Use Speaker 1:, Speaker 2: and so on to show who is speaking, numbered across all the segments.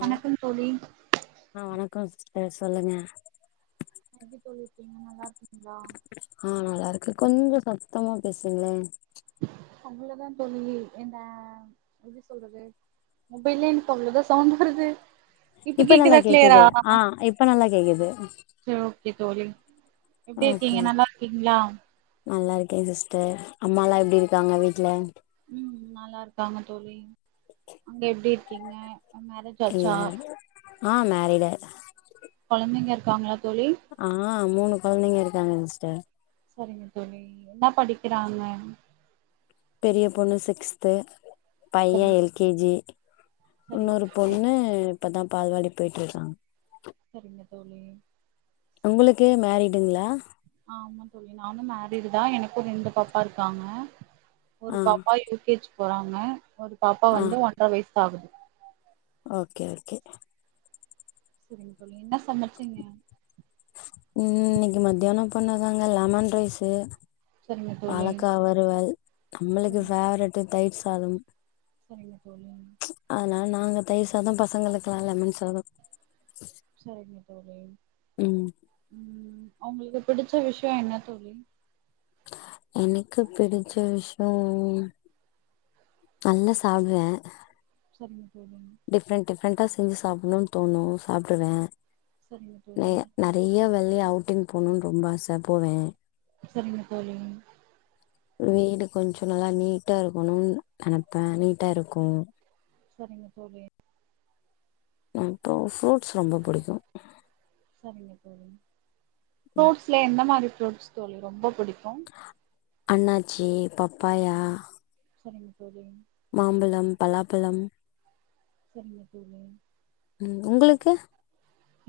Speaker 1: வணக்கம் தோழி
Speaker 2: கோ சிஸ்டர் சொல்லுங்க
Speaker 1: எப்டி தோழி இருக்கீங்க நல்லாருக்
Speaker 2: ஆ நல்லாருக்கு கொஞ்சோ சத்தமா பேசுங்களே
Speaker 1: அவ்ளோதா தோழி என்ன எப்டி சொல்றது மொபைல்லே எனக்கு அவ்ளோதா சவுண்ட் வருது
Speaker 2: இப்ப நல்லா
Speaker 1: கேக்குதா கிளியரா
Speaker 2: கேக்குது ஆ இப்ப நல்லா கேக்குது
Speaker 1: சரி ஓகே தோழி எப்டி
Speaker 2: ஓகே
Speaker 1: இருக்கீங்க நல்லாருக்கீங்களா
Speaker 2: நல்லா ஓகே சிஸ்டர் அம்மால்லாம் எப்பிடி இருக்காங்க வீட்ல
Speaker 1: ம் நல்லாருக்காங்க தோழி அங்க எப்பிடி இருக்கீங்க மேரேஜ்
Speaker 2: இல்ல
Speaker 1: ஆச்சா
Speaker 2: ஆ மேரிடு ஆயி
Speaker 1: க்காங்களா
Speaker 2: ஆ மூணு கொழந்தைங்க இருக் இருக்காங்க சிஸ்டர்
Speaker 1: சரிங்க தோழி என்ன படிக்கிறாங்க
Speaker 2: பெரிய பொண்ணு சிக்ஸ்து பையன்
Speaker 1: சரிங்க
Speaker 2: எல் கே ஜி
Speaker 1: சரிங்க
Speaker 2: இன்னொரு
Speaker 1: தோழி.
Speaker 2: பொண்ணு இப்பதான் பால்வாடி போயிட்டிருக்கான்
Speaker 1: சரிங்க தோழி
Speaker 2: உங்களுக்கு மேரிடுங்களா
Speaker 1: ஆமா தோழி நானும் மேரிடு தான் எனக்கும் ரெண்டு பாப்பா இருக்காங்க ஒரு
Speaker 2: ஆ
Speaker 1: பாப்பா எல் கே ஜி போறாங்க ஒரு பாப்பா
Speaker 2: ஆ
Speaker 1: வந்து ஒன்ற வயசு ஆகுது
Speaker 2: ஓகே ஓகே
Speaker 1: செரிங்க தோழி என்ன சமைச்சீங்க
Speaker 2: ம் இன்னிக்கு மத்தியானம் பண்ணதாங்க லமன் ரைஸ்சு
Speaker 1: சரிங்க தோழி
Speaker 2: வாழக்கா வறுவல் நம்முளுக்கு
Speaker 1: சரிங்க
Speaker 2: ஃபேவரிட் தயிர் சாதம்
Speaker 1: சரிங்க தோழி
Speaker 2: அதனால நாங்க தயிர் சாதம் பசங்களுக்குல்லா லமண் சாதம்
Speaker 1: சரிங்க ம்
Speaker 2: ம்
Speaker 1: அவுங்களுக்கு பிடிச்ச விஷய என்ன தோழி
Speaker 2: எனக்கு பிடிச்ச விஷயோ நல்லா சாப்புடுவ
Speaker 1: சரிங்க தோழி
Speaker 2: டிஃப்ரென்ட் டிஃப்ரெண்டா செஞ்சு சாப்டணு தோணு சாப்டுவ
Speaker 1: சரிங்க
Speaker 2: ந
Speaker 1: தோழி
Speaker 2: நறைய வெளிய அவுட்டிங் போணு ரொம்ப ஆச போவே
Speaker 1: சரிங்க தோழி
Speaker 2: வீடு கொஞ்சே நல்லா நீட்டா இருக்கணும்னு நனப்ப நீட்டா இருக்கோ
Speaker 1: சரிங்க தோழி
Speaker 2: [unintelligible] சு ரொம்ப பிடிக்கோ
Speaker 1: ம் ஃப்ரூட்ஸ்ல எந்த மாரி புருட்ஸ் தோழி ரொம்ப பிடிக்கோ கோ
Speaker 2: அண்ணாச்சி பப்பாயா
Speaker 1: சரிங்க தோழி
Speaker 2: மாம்பலம் பலாபலம்
Speaker 1: சரிங்க தோழி
Speaker 2: உம் உங்களுக்கு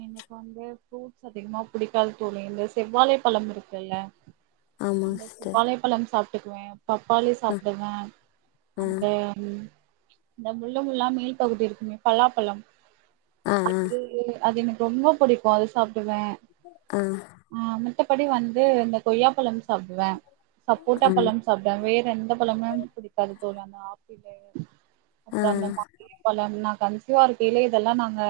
Speaker 1: எனக்கு வந்து ப்ரூட்ஸ் அதிகமா புடிக்காது தோழி இந்த செவ்வாலை பலம் இருக்குல
Speaker 2: ஆமா
Speaker 1: அந்த
Speaker 2: சிஸ்டர்
Speaker 1: செவ்வாலை பழம் சாப்பி கிவ பப்பாளி
Speaker 2: அ
Speaker 1: சாப்பிடுவே
Speaker 2: ஆ
Speaker 1: அந்த இந்த முள்ளுமுள்ளா மேல் பகுதி இருக்குமே பலாப்பலம்
Speaker 2: அஹ்
Speaker 1: அது எனக்கு ரொம்ப பிடிக்கோ அது சா வெ
Speaker 2: ஆ
Speaker 1: ஆஹா மந்தபடி வந்து இந்த கொய்யாப்பலம் சாப்புடுவ சப்போட்டா
Speaker 2: ஆ ஆ
Speaker 1: பழம் சாப்டுவ வேற எந்த பழமும் புடிக்காது ஓயாம ஆப்பிலே
Speaker 2: ஆ
Speaker 1: அப்றம் இந்த [inaudible] பழம் நான் கன்ஷிவ் இதுவா இருக்கைலயே இதெல்லாம் நாங்க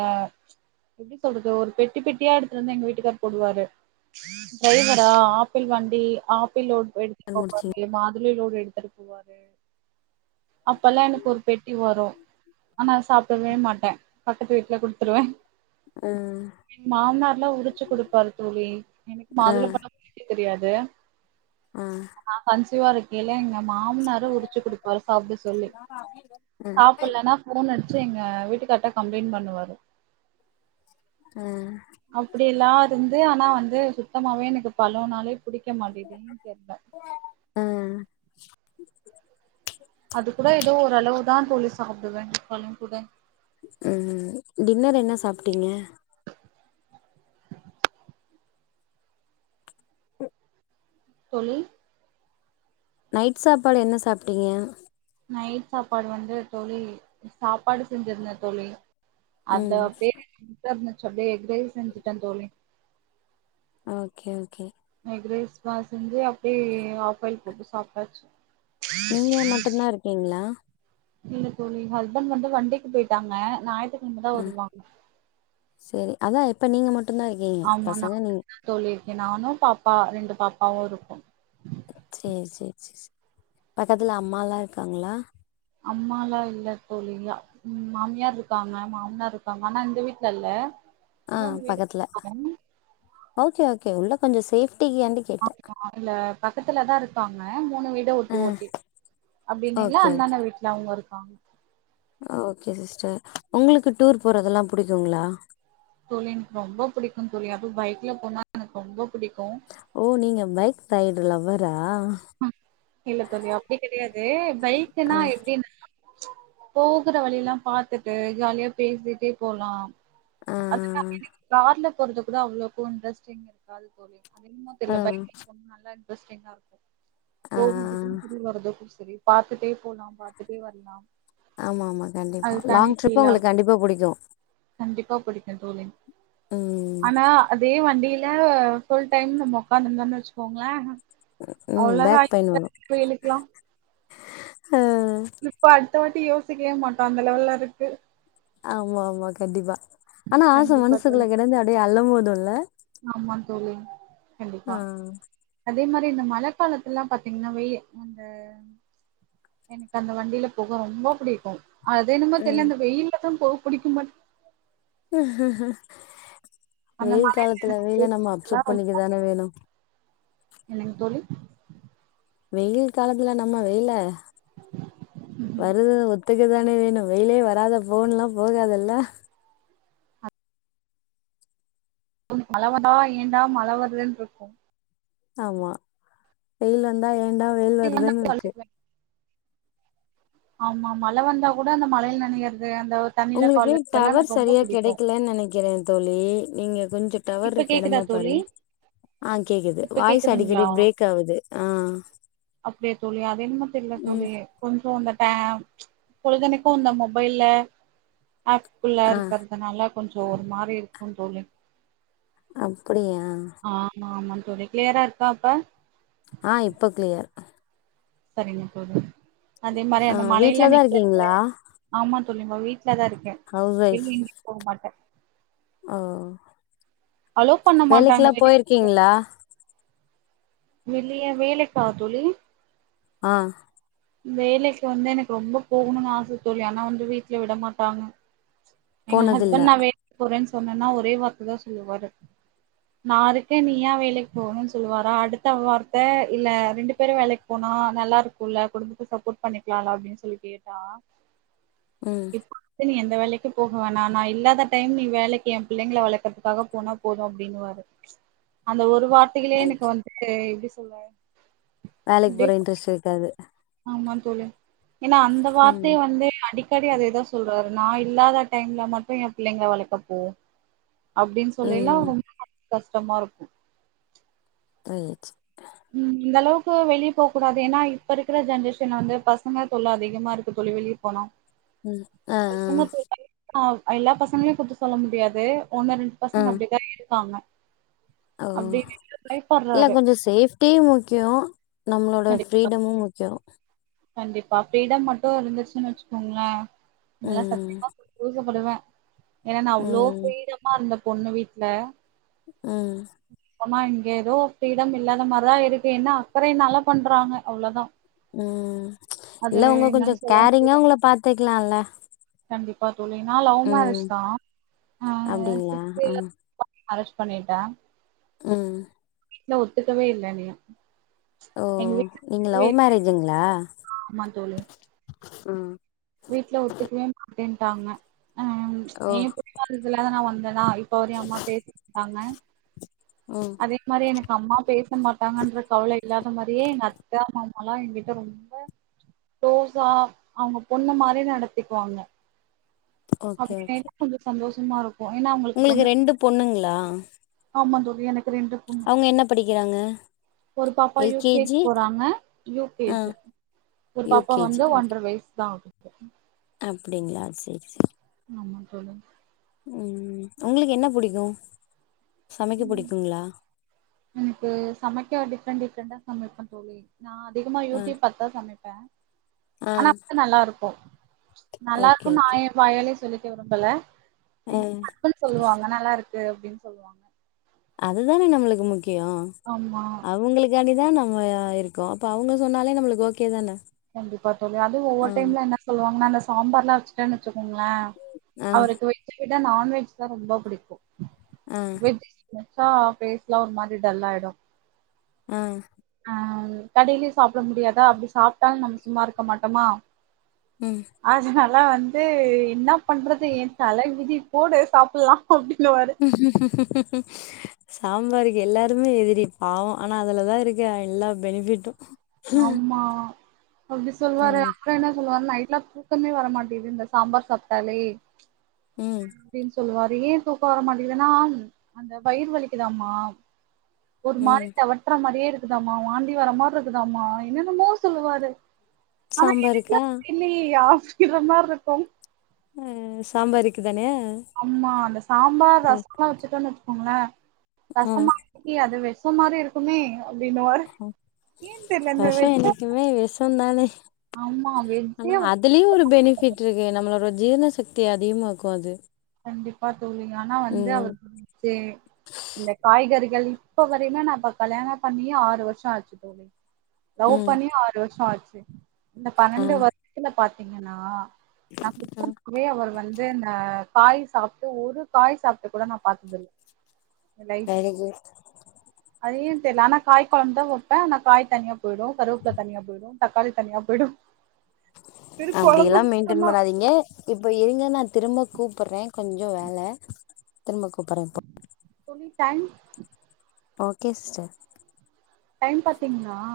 Speaker 1: எப்டி சொல்றது ஒரு பெட்டி பெட்டியா எடுத்துட்டு வந்து எங்க வீட்டுக்கார் போடுவாரு டிரைவரா ஆப்பிள் வண்டி ஆப்பிள் லோட்
Speaker 2: அது முடிச்சிங்க
Speaker 1: எடுத்துக்க [unintelligible] மாதுளையும் எடுத்துட்டு போவாரு அப்பெல்லாம் எனக்கு ஒரு பெட்டி வரும் ஆனா அத சாப்பிடவே மாட்டேன் பக்கத்து வீட்ல குடுத்துருவேன்
Speaker 2: ம்
Speaker 1: மாமனார்லாம் உரிச்சு குடுப்பாரு தோழி எனக்கு மாதுளம்பழம் உரிக்க தெரியாது து
Speaker 2: ஆஹ
Speaker 1: வா இருக்கேல்ல எங்க மாமனாரு உரிச்சு குடுப்பாரு சாப்பட சொல்லி
Speaker 2: ஆ
Speaker 1: சாப்பிடலன்னா போன் எடுத்து ரிங்க வீட்டுக்கார்ட்ட கம்ப்ளைண்ட் பண்ணுவாரு
Speaker 2: ஆ
Speaker 1: அப்பிடில்லா இருந் இதே ஆனா வந்து சுத்தமாவே எனக்கு பழம் நாலே
Speaker 2: அ
Speaker 1: அது கூட ஏதோ ஓரளவுதா தோழி சாப்புடுவே பழம் கூட
Speaker 2: ம் டின்னர் என்ன சாப்ட்டிங்க
Speaker 1: தோழி
Speaker 2: நைட் சாப்பாடு என்ன சாப்ட்டீங்க
Speaker 1: நைட் சாப்பாடு வந்து தோழி சாப்பாடு செஞ்சிருந்தே தோழி அந்த
Speaker 2: ம்
Speaker 1: பேரு என்ன கர்னு சொல்லி எஃக் ரைஸ் செஞ்சுட்டே தோழி
Speaker 2: ஓகே ஓகே
Speaker 1: எஃக் ரைஸ் மாரி செஞ்சு அப் டி ஆஃப் பாயில் போட்டு சாப்ட்டாச்சு
Speaker 2: நீங்க மட்டுந்தா இருக்கீங்ளா?
Speaker 1: இல்ல தோழி ஹஸ்பண்ட் வந்து வண்டிக்கு போயிட்டாங்க ஞாயத்து கெழமதா
Speaker 2: ஆ
Speaker 1: வருவாங்க
Speaker 2: சேரி அதா இப்ப நீங்க மட்
Speaker 1: ஆமா நா மட்டுந்தா தோழி இருக்கே நானு பாப் பா ரெண்டு பாப்பாவு இருக்கோ
Speaker 2: சேரி சேரி சே சே பகத்துல அம்மாலா இர்க்காங்களா
Speaker 1: அம்மாலா இல்லே தோழி அம் மாம்யார் ருக்காங்கே மாம்னார் ருக்காங்கே ஆனா இந்த வீட்லே இல்லே
Speaker 2: ஆ பக்கத்லே ஓகே ஓகே உள்ள கொஞ்சோ சேஃப்
Speaker 1: ஆ [inaudible] இல்லே பக்கத்துலதா இருக்கா ஆ மூணு வீட ஒட்டி
Speaker 2: ஆ
Speaker 1: ஒட்டி அப்டின்னீள
Speaker 2: ஓகே ஓகே
Speaker 1: அந்தாண வீட்லே அவுங்க இரு வாங்கு
Speaker 2: ஓகே சிஸ்டர் உங்குளுக்கு டூர் போறதெல்லா புடிக்குங்ளா
Speaker 1: தோழின்க் ரொம்போ புடிக்குன் தோழி அதுவு பைக்லே போனா எனக் ரொம்போ புடி
Speaker 2: ஓ நீங்கே பைக் [unintelligible] லவ்வரா
Speaker 1: ம் இல்லே தோழி அப்டி கெடையாது தேம் பைக்குனா
Speaker 2: ஆ
Speaker 1: எப்டின்னா போகற வழிய எல்லா பாத்துட்டு ஜாலியா பேசிட்டே போலா
Speaker 2: ஆ
Speaker 1: அதுதா அப்டி நீங்க கார்ல போறது கூட அவ்ளோக்கு இண்ட்ரஸ்டிங் இருக்காது தோழி அது என்னமோ
Speaker 2: ஆ
Speaker 1: தெரில பைக் ரைடிங் போனா நல்லா இன்ட்ரஸ்டிங்கா
Speaker 2: ஆ
Speaker 1: போறதுக்கு திரும்பி வர்றதுக்கு செரி பாத்துட்டே போலா பாத்துட்டே வரலா
Speaker 2: ஆமாமா கண்டிப்பா
Speaker 1: அது தனி
Speaker 2: லாங் ட்ரிப் உங்களுக்கு கண்டிப்பா புடிக்கு
Speaker 1: பா புடிக்கு தோழி
Speaker 2: ம்
Speaker 1: ஆனா அதே வண்டியி ல ஃபுல் டைம் நம்ம உக்காந்து இருந்தோனு வச்சுக்கோங்ளே
Speaker 2: ம்
Speaker 1: அவ்ளோதா
Speaker 2: பேக் பெயின்
Speaker 1: இப்ப
Speaker 2: வரு
Speaker 1: இருக்க வெயிலுக்குலா
Speaker 2: ஆ
Speaker 1: டிரிப் அடுத்த வா ட்டி யோசிக்கவே மாட்டோ அந்த லெவல்லா இருக்கு
Speaker 2: ஆமா ஆமா கண்டிப்பா, ஆனா ஆச
Speaker 1: கண்டிப்பா தோழி
Speaker 2: மனசுகுள்ள கெடந்து அப்டியே அலமோ துலா
Speaker 1: ஆமா தோழி
Speaker 2: ஆ
Speaker 1: கண்டிப்பா அதே மாரி இந்த மழை காலத்துல்லா பாத்தீங்னா வெய் அந்த எனக்கு அந்த வண்டில போக ரொம்ப புடிக்கு அது என்னுமோ தெரில
Speaker 2: ம்
Speaker 1: இந்த வெயில்ல தா போவ புடிக்க மாட்டு அந்த
Speaker 2: வெயில்
Speaker 1: மழையில
Speaker 2: காலத்துல
Speaker 1: நனஞ்சிட்டே
Speaker 2: வெயில நம்ம
Speaker 1: போறதுலா
Speaker 2: அப்சர்ப்
Speaker 1: ரொம்ப
Speaker 2: பண்ணிக்கதான வேணு
Speaker 1: என்னங்க தோழி
Speaker 2: வெயில் காலத்துல நம்ம வெயில
Speaker 1: ம்ஹ்ம்.
Speaker 2: வரது ஒத்துக தானே வேணு வெயிலே வராத ஃபோன்லா போகாதுல்ல
Speaker 1: [unintelligible] ஏண்டா மழ வர்லன்றுக்கும்
Speaker 2: ஆமா வெயில் வந்தா ஏ ண்டா வெயில் வருதுன்க்கு
Speaker 1: ஆமா மழ வந்தா கூட அந்த மழையில் நனையற்து
Speaker 2: உங்களுக்கு டவர் சரியா கிடைக்கலன் நினைக்கிறன் தோழி நீங்க கொஞ்ச டவர்
Speaker 1: இப்ப
Speaker 2: ருக்க
Speaker 1: கேக்குதா
Speaker 2: எடமா
Speaker 1: தோழி
Speaker 2: பாருங்க ஆ கேக்குது
Speaker 1: இப்ப
Speaker 2: வாய்ஸ் அடிக்கடி
Speaker 1: கேக்குதுங்களா
Speaker 2: பிரேக் ஆவுது ஆ
Speaker 1: அப்டியா தோழி அது என்னமோ
Speaker 2: ம்
Speaker 1: பொழுதுனுக்கு இந்த மொபைல்ல ஆப் குள்ளா
Speaker 2: ஆ
Speaker 1: இருக்கிறதுனால கொஞ்சம் ஒரு மாரி இருக்கு தோழி
Speaker 2: அ
Speaker 1: ஆமா ஆமா கொஞ்ச கிளியரா இருக்கா இப்ப
Speaker 2: ஆ இப்ப கிளியர்
Speaker 1: சரிங்க தோழி அதே மாரி
Speaker 2: ஆ
Speaker 1: அந்த மழையில
Speaker 2: வீட்லதா
Speaker 1: நிக்கிறது
Speaker 2: இருக்கீங்களா
Speaker 1: ஆமா சொல்லுங்க வீ வீட்லதா இருக்கே
Speaker 2: ஹவுஸ் ஒய்ஃப்
Speaker 1: எங்கியும் போக மாட்ட
Speaker 2: வேலைக்கெல்லாம் போயிருக்கீங்களா
Speaker 1: வெளிய வேலைக்கா தோழி
Speaker 2: அ
Speaker 1: வேலைக்கு வந்து எனக்கு ரொம்ப போகணும்னு ஆச தோழி ஆனா வந்து வீட்டுல விட மாட்டாங்க எங்க
Speaker 2: போனதில்ல
Speaker 1: ஹஸ்பண்ட் நா வேலைக்கு போறேனு சொ சொன்னன்னா ஒரே வார்த்தைதா சொல்லுவாரு நா இருக்கே நீ ஏ வேலைக்கு போகணும்னு சொல்லுவாரா அடுத்த வார்த்தை இல்ல ரெண்டு பேரும் வேலைக்கு போனா நல்லாருக்குல்ல குடும்பத்துக்கு சப்போர்ட் பண்ணிக்கலால்ல அப்டின்னு சொல்லி கேட்டா
Speaker 2: ம்
Speaker 1: இப்ப நீ எந்த எந்த வேலைக்கு போக வேணா நா இல்லாத டைம் நீ வேலைக்கு எ புள்ளைங்களை வளர்க்கறதுக்காக போனா போதும் அப்டின்னுவாரு அந்த ஒரு வார்த்தைகளே எனக்கு
Speaker 2: ரைட்
Speaker 1: வந்துட்டு எப்டி பாய்
Speaker 2: வேலைக்கு போற இன்ட்ரெஸ்ட் இருக்காது
Speaker 1: ஆமா தோழி ஏன்னா அந்த
Speaker 2: ம்
Speaker 1: வார்த்தைய வந்து அடிக்கடி அதேதா சொல்றாரு நா இல்லாத டைம்ல மட்டும் என் பிள்ளைங்கல வளக்கப்போ அப்டின்னு சொல்லைல
Speaker 2: ம்
Speaker 1: கஷ்டமா இருக்கும்
Speaker 2: ஓ சரி
Speaker 1: ம் இந்தளவுக்கு வெளிய போக்கூடாது ஏன்னா இப்பருக்குற ஜென்ரேஷன்ல வந்து பசங்க தொல்ல அதிகமா இருக்கு தோழி வெளிய போனா
Speaker 2: ம் அ ஆ
Speaker 1: பசங்க தொல்ல ஆ எல்லா பசங்களையும் குத்த சொல்ல முடியாது ஒண்ணு ரெண்டு
Speaker 2: ஆ
Speaker 1: பசங்க அப்டிதா இருக்காங்க
Speaker 2: ஓ
Speaker 1: அப்டின்னு
Speaker 2: இல்ல
Speaker 1: பயப்பட்றாரு
Speaker 2: கொஞ்சம் சேஃப் ட்டி முக்கியோம் நம்மளோட
Speaker 1: கண்டிப்
Speaker 2: ஃப்ரீடமும் முக்கியோம்
Speaker 1: கண்டிப்பா ஃபிரீடம் மட்டு இருந்துச்சுன் வச்சுக்கோங்களே நல்ல சத்
Speaker 2: ம்
Speaker 1: [unintelligible] ப்படுவே ஏனா நா அவ்ளோ
Speaker 2: ம்
Speaker 1: ஃபிரீடமா இருந்தப் பொண்ணு வீட்ல
Speaker 2: ம்
Speaker 1: ஆனா இங்க ஏதோ ஃபிரீடம் இல்லாத மாரிதா இருக்கு என்னா அக்கறைனாலா பண்றாங்க அவ்ளோ தா
Speaker 2: ம் இல்ல அவுங்க கொஞ்சோ
Speaker 1: என்னன்னு சொல்லவு முடில
Speaker 2: கேரிங்கா உங்கள பாத்துக்கலால்ல
Speaker 1: கண்டிப்பா தோழி நா லவ் மேரேஜ்
Speaker 2: ம்
Speaker 1: தா அ
Speaker 2: அப்டிங்களா
Speaker 1: [unintelligible]
Speaker 2: ம்
Speaker 1: மேரேஜ் பண்ணிட்ட
Speaker 2: ம்
Speaker 1: வீட்ல ஒத்துக்கவே இல்ல என்னையு
Speaker 2: ஓ நீங்க லவ் மேரேஜுங்களா
Speaker 1: ஆமா தோழி
Speaker 2: ம்
Speaker 1: வீட்ல ஒத்துக்கவே மாட்டேன்ட்டாங்க அ ப்ச்
Speaker 2: ஓ
Speaker 1: ஏ புடிவாதத்துல தா நா வந் நா இப்ப வரயு அம்மா பேச ட்டாங்க
Speaker 2: ம்
Speaker 1: அதே மாரி எனக்கு அம்மா பேச மாட்டாங்கன்ற கவல இல்லாத மாரியே எங்க அத்த மாமாலா எங்கிட்ட ரொம்ப குளோஸா அவங்கப் பொண்ணு மாரி நடத்திக்குவாங்க
Speaker 2: ஓகே
Speaker 1: அப்டி
Speaker 2: ஓகே
Speaker 1: வரைக்கு கொஞ்ச சந்தோஷ் டுமாரோ
Speaker 2: உங்களுக்கு ரெண்டு பொண்ணுங்களா
Speaker 1: எனக் ரெண்டு பொண்ணு
Speaker 2: அவங்க என்ன படிக்கிறாங்க
Speaker 1: ஒரு பாப்பா யூ கே ஜி போறாங்க யூ கே
Speaker 2: ஆ
Speaker 1: ஜு ஒரு
Speaker 2: யூ
Speaker 1: பாப்பா
Speaker 2: கே
Speaker 1: வந்து
Speaker 2: ஜி
Speaker 1: ஒன்ர வயசு தா
Speaker 2: அப்டிங்களா சேரி சேரி
Speaker 1: ஆமா தோழி
Speaker 2: ம் உங்களுக்கு என்ன புடிக்கு சமைக்க
Speaker 1: ம்
Speaker 2: புடிக்குங்களா
Speaker 1: எனக்கு சமைக்க டிப் டிப்ரெண் டிப்ரெண்டா சமைப்பே தோழி நா அதிகமா
Speaker 2: ஆ
Speaker 1: யூட்யூப் பாத்தா சமைப்பே
Speaker 2: ஆ
Speaker 1: ஆனா வந்து நல்லா இருக்கு நல்லா
Speaker 2: ஓகே
Speaker 1: இருக்கு நா
Speaker 2: ஓகே
Speaker 1: ஏ வாயாலயே சொல்லி கே விரும்பலே எங்
Speaker 2: ம்
Speaker 1: ஹஸ்பண்ட் சொல்லுவாங்கே நல்லா இரு தே அப்டின் சொல்லுவாங்கே
Speaker 2: அதுதானே நம்முளுக்கு முக் கியோ
Speaker 1: ஆமா
Speaker 2: அவுங்கிளுக்காண்டி தா நாங்க இருக்கோ அப்ப அவங்க சொன்னாலே நம்மளுக்கு ஓகே தான
Speaker 1: கண்டிப்பா தோழி அதும் ஒவ்வொரு டைம்ல என்ன சொல்லுவாங்கனா அந்த சாம்பார்லா வச்டேனு வச்சுக்கோங்ளே
Speaker 2: ஆ
Speaker 1: அவருக்கு வெஜ்ஜ விட நான்வெஜ் தா ரொம்ப பிடிக்கும்
Speaker 2: ஆ
Speaker 1: வெஜ் சா ஃபேஸ்லா ஒரு மாரி டல் ஆயிடு
Speaker 2: ஆ
Speaker 1: கடைலயு சாப்ட முடியாதா அப்டி சாப் டாலு நம்ம சும்மா இருக்க மாட்டோமா
Speaker 2: ம்
Speaker 1: அதனால் ல வந்து என்னா பண்றது ஏன் தல விதி போடு சாப்புட்லா அப்டின்னுவாரு
Speaker 2: சாம்பாருக்கு எல்லாருமே எதிரி பாவோ ஆனா அதுலதா இருக்கு எல்லா பெனிஃபிட்டும்
Speaker 1: ஆமா அப்டி சொல்லுவாரு
Speaker 2: ம்
Speaker 1: அப்பறோ என்ன சொல்லுவாரு நை ட்லா தூக்கமே வர மாட்டேது இந்த சாம்பார் சாப்ட்டாலே
Speaker 2: ம்
Speaker 1: அப்டின் சொல்லுவாரு து ஏன் தூக்கோ வர மாட்டிங்குதுனாம் அந்த வயிர் வலிக்குதாமா ஒரு மாரி
Speaker 2: ம்
Speaker 1: தெவட்ற மாரியே இருக் குதாம்மா வாந்தி வர மார்ருக் குதாம்மா என்னொன்னமோ சொல்லுவாரு
Speaker 2: சாம்பருக்கா
Speaker 1: ர்ரமார்ருக்கோம்
Speaker 2: ஆ சாம்பார் வெக்கியு
Speaker 1: ஆமா அந்த சாம்பார் ரசோல்லா வெச்சுட்டோன்னு வெச்சு கோங்களே
Speaker 2: ஆ
Speaker 1: ரசமா [unintelligible] அது வெஸ் இந்த மாரியே இருக்குமே அப்டின்னுவாரு
Speaker 2: ம்
Speaker 1: ஏன்னு தெர்ல இந்த
Speaker 2: ரசோ
Speaker 1: வெஜ்ஜ
Speaker 2: என்னைக்குமே விஷோந் தானே
Speaker 1: ஆமா வெஜ்ஜே
Speaker 2: ஆனா
Speaker 1: அவருக்கு
Speaker 2: அதுலே ஒரு பெனிஃபிட்ருக்கு நம் நம்மளோட ஜீரண சக்தி அதிகமா இருக்கும் அது
Speaker 1: கண்டிப்பா தோழி ஆனா வந்து
Speaker 2: ம்
Speaker 1: அவருச்சு இ காய்கறிகள் இப்ப வர என்னனான் பாக்கலயானா பண்ணியே ஆறு வருஷம் ஆச்சு தோழி லவ்
Speaker 2: ம்
Speaker 1: பண்ணியும் ஆறு வருஷம் ஆச்சு [unintelligible] இந்த
Speaker 2: ஆ
Speaker 1: பன்னெண்டு வருஷத்துல பா்த்த த்தீங்கன்னா நா
Speaker 2: ஆ
Speaker 1: [unintelligible] அவர் வந்து காய் சாப்பிட்டு ஒரு காய் சாப்பட்டு கூட நா பா்த்ததில்ல எலைட்
Speaker 2: வேலைக்கு
Speaker 1: [unintelligible] தெரிய ஆன காய்க குழம்பந்தா வைப்பன் நா காய் தனியா போயிடும் கருவ புல்லா தனியா போயிடும் தக்காளி தனியா போயிடும்
Speaker 2: அப்படிய எல்லாம் மெயின்டென் பண்ணாதீங்க இப்ப இருங்க நான் திரும்ப கூ கூப்படுறேன் கொஞ்சம் வேல திரும்ப கூப்பிடறேன் இப்ப
Speaker 1: தோழி டைம்
Speaker 2: ஓகே சிஸ்டர்
Speaker 1: டைம் பாத்தீங்கன்னா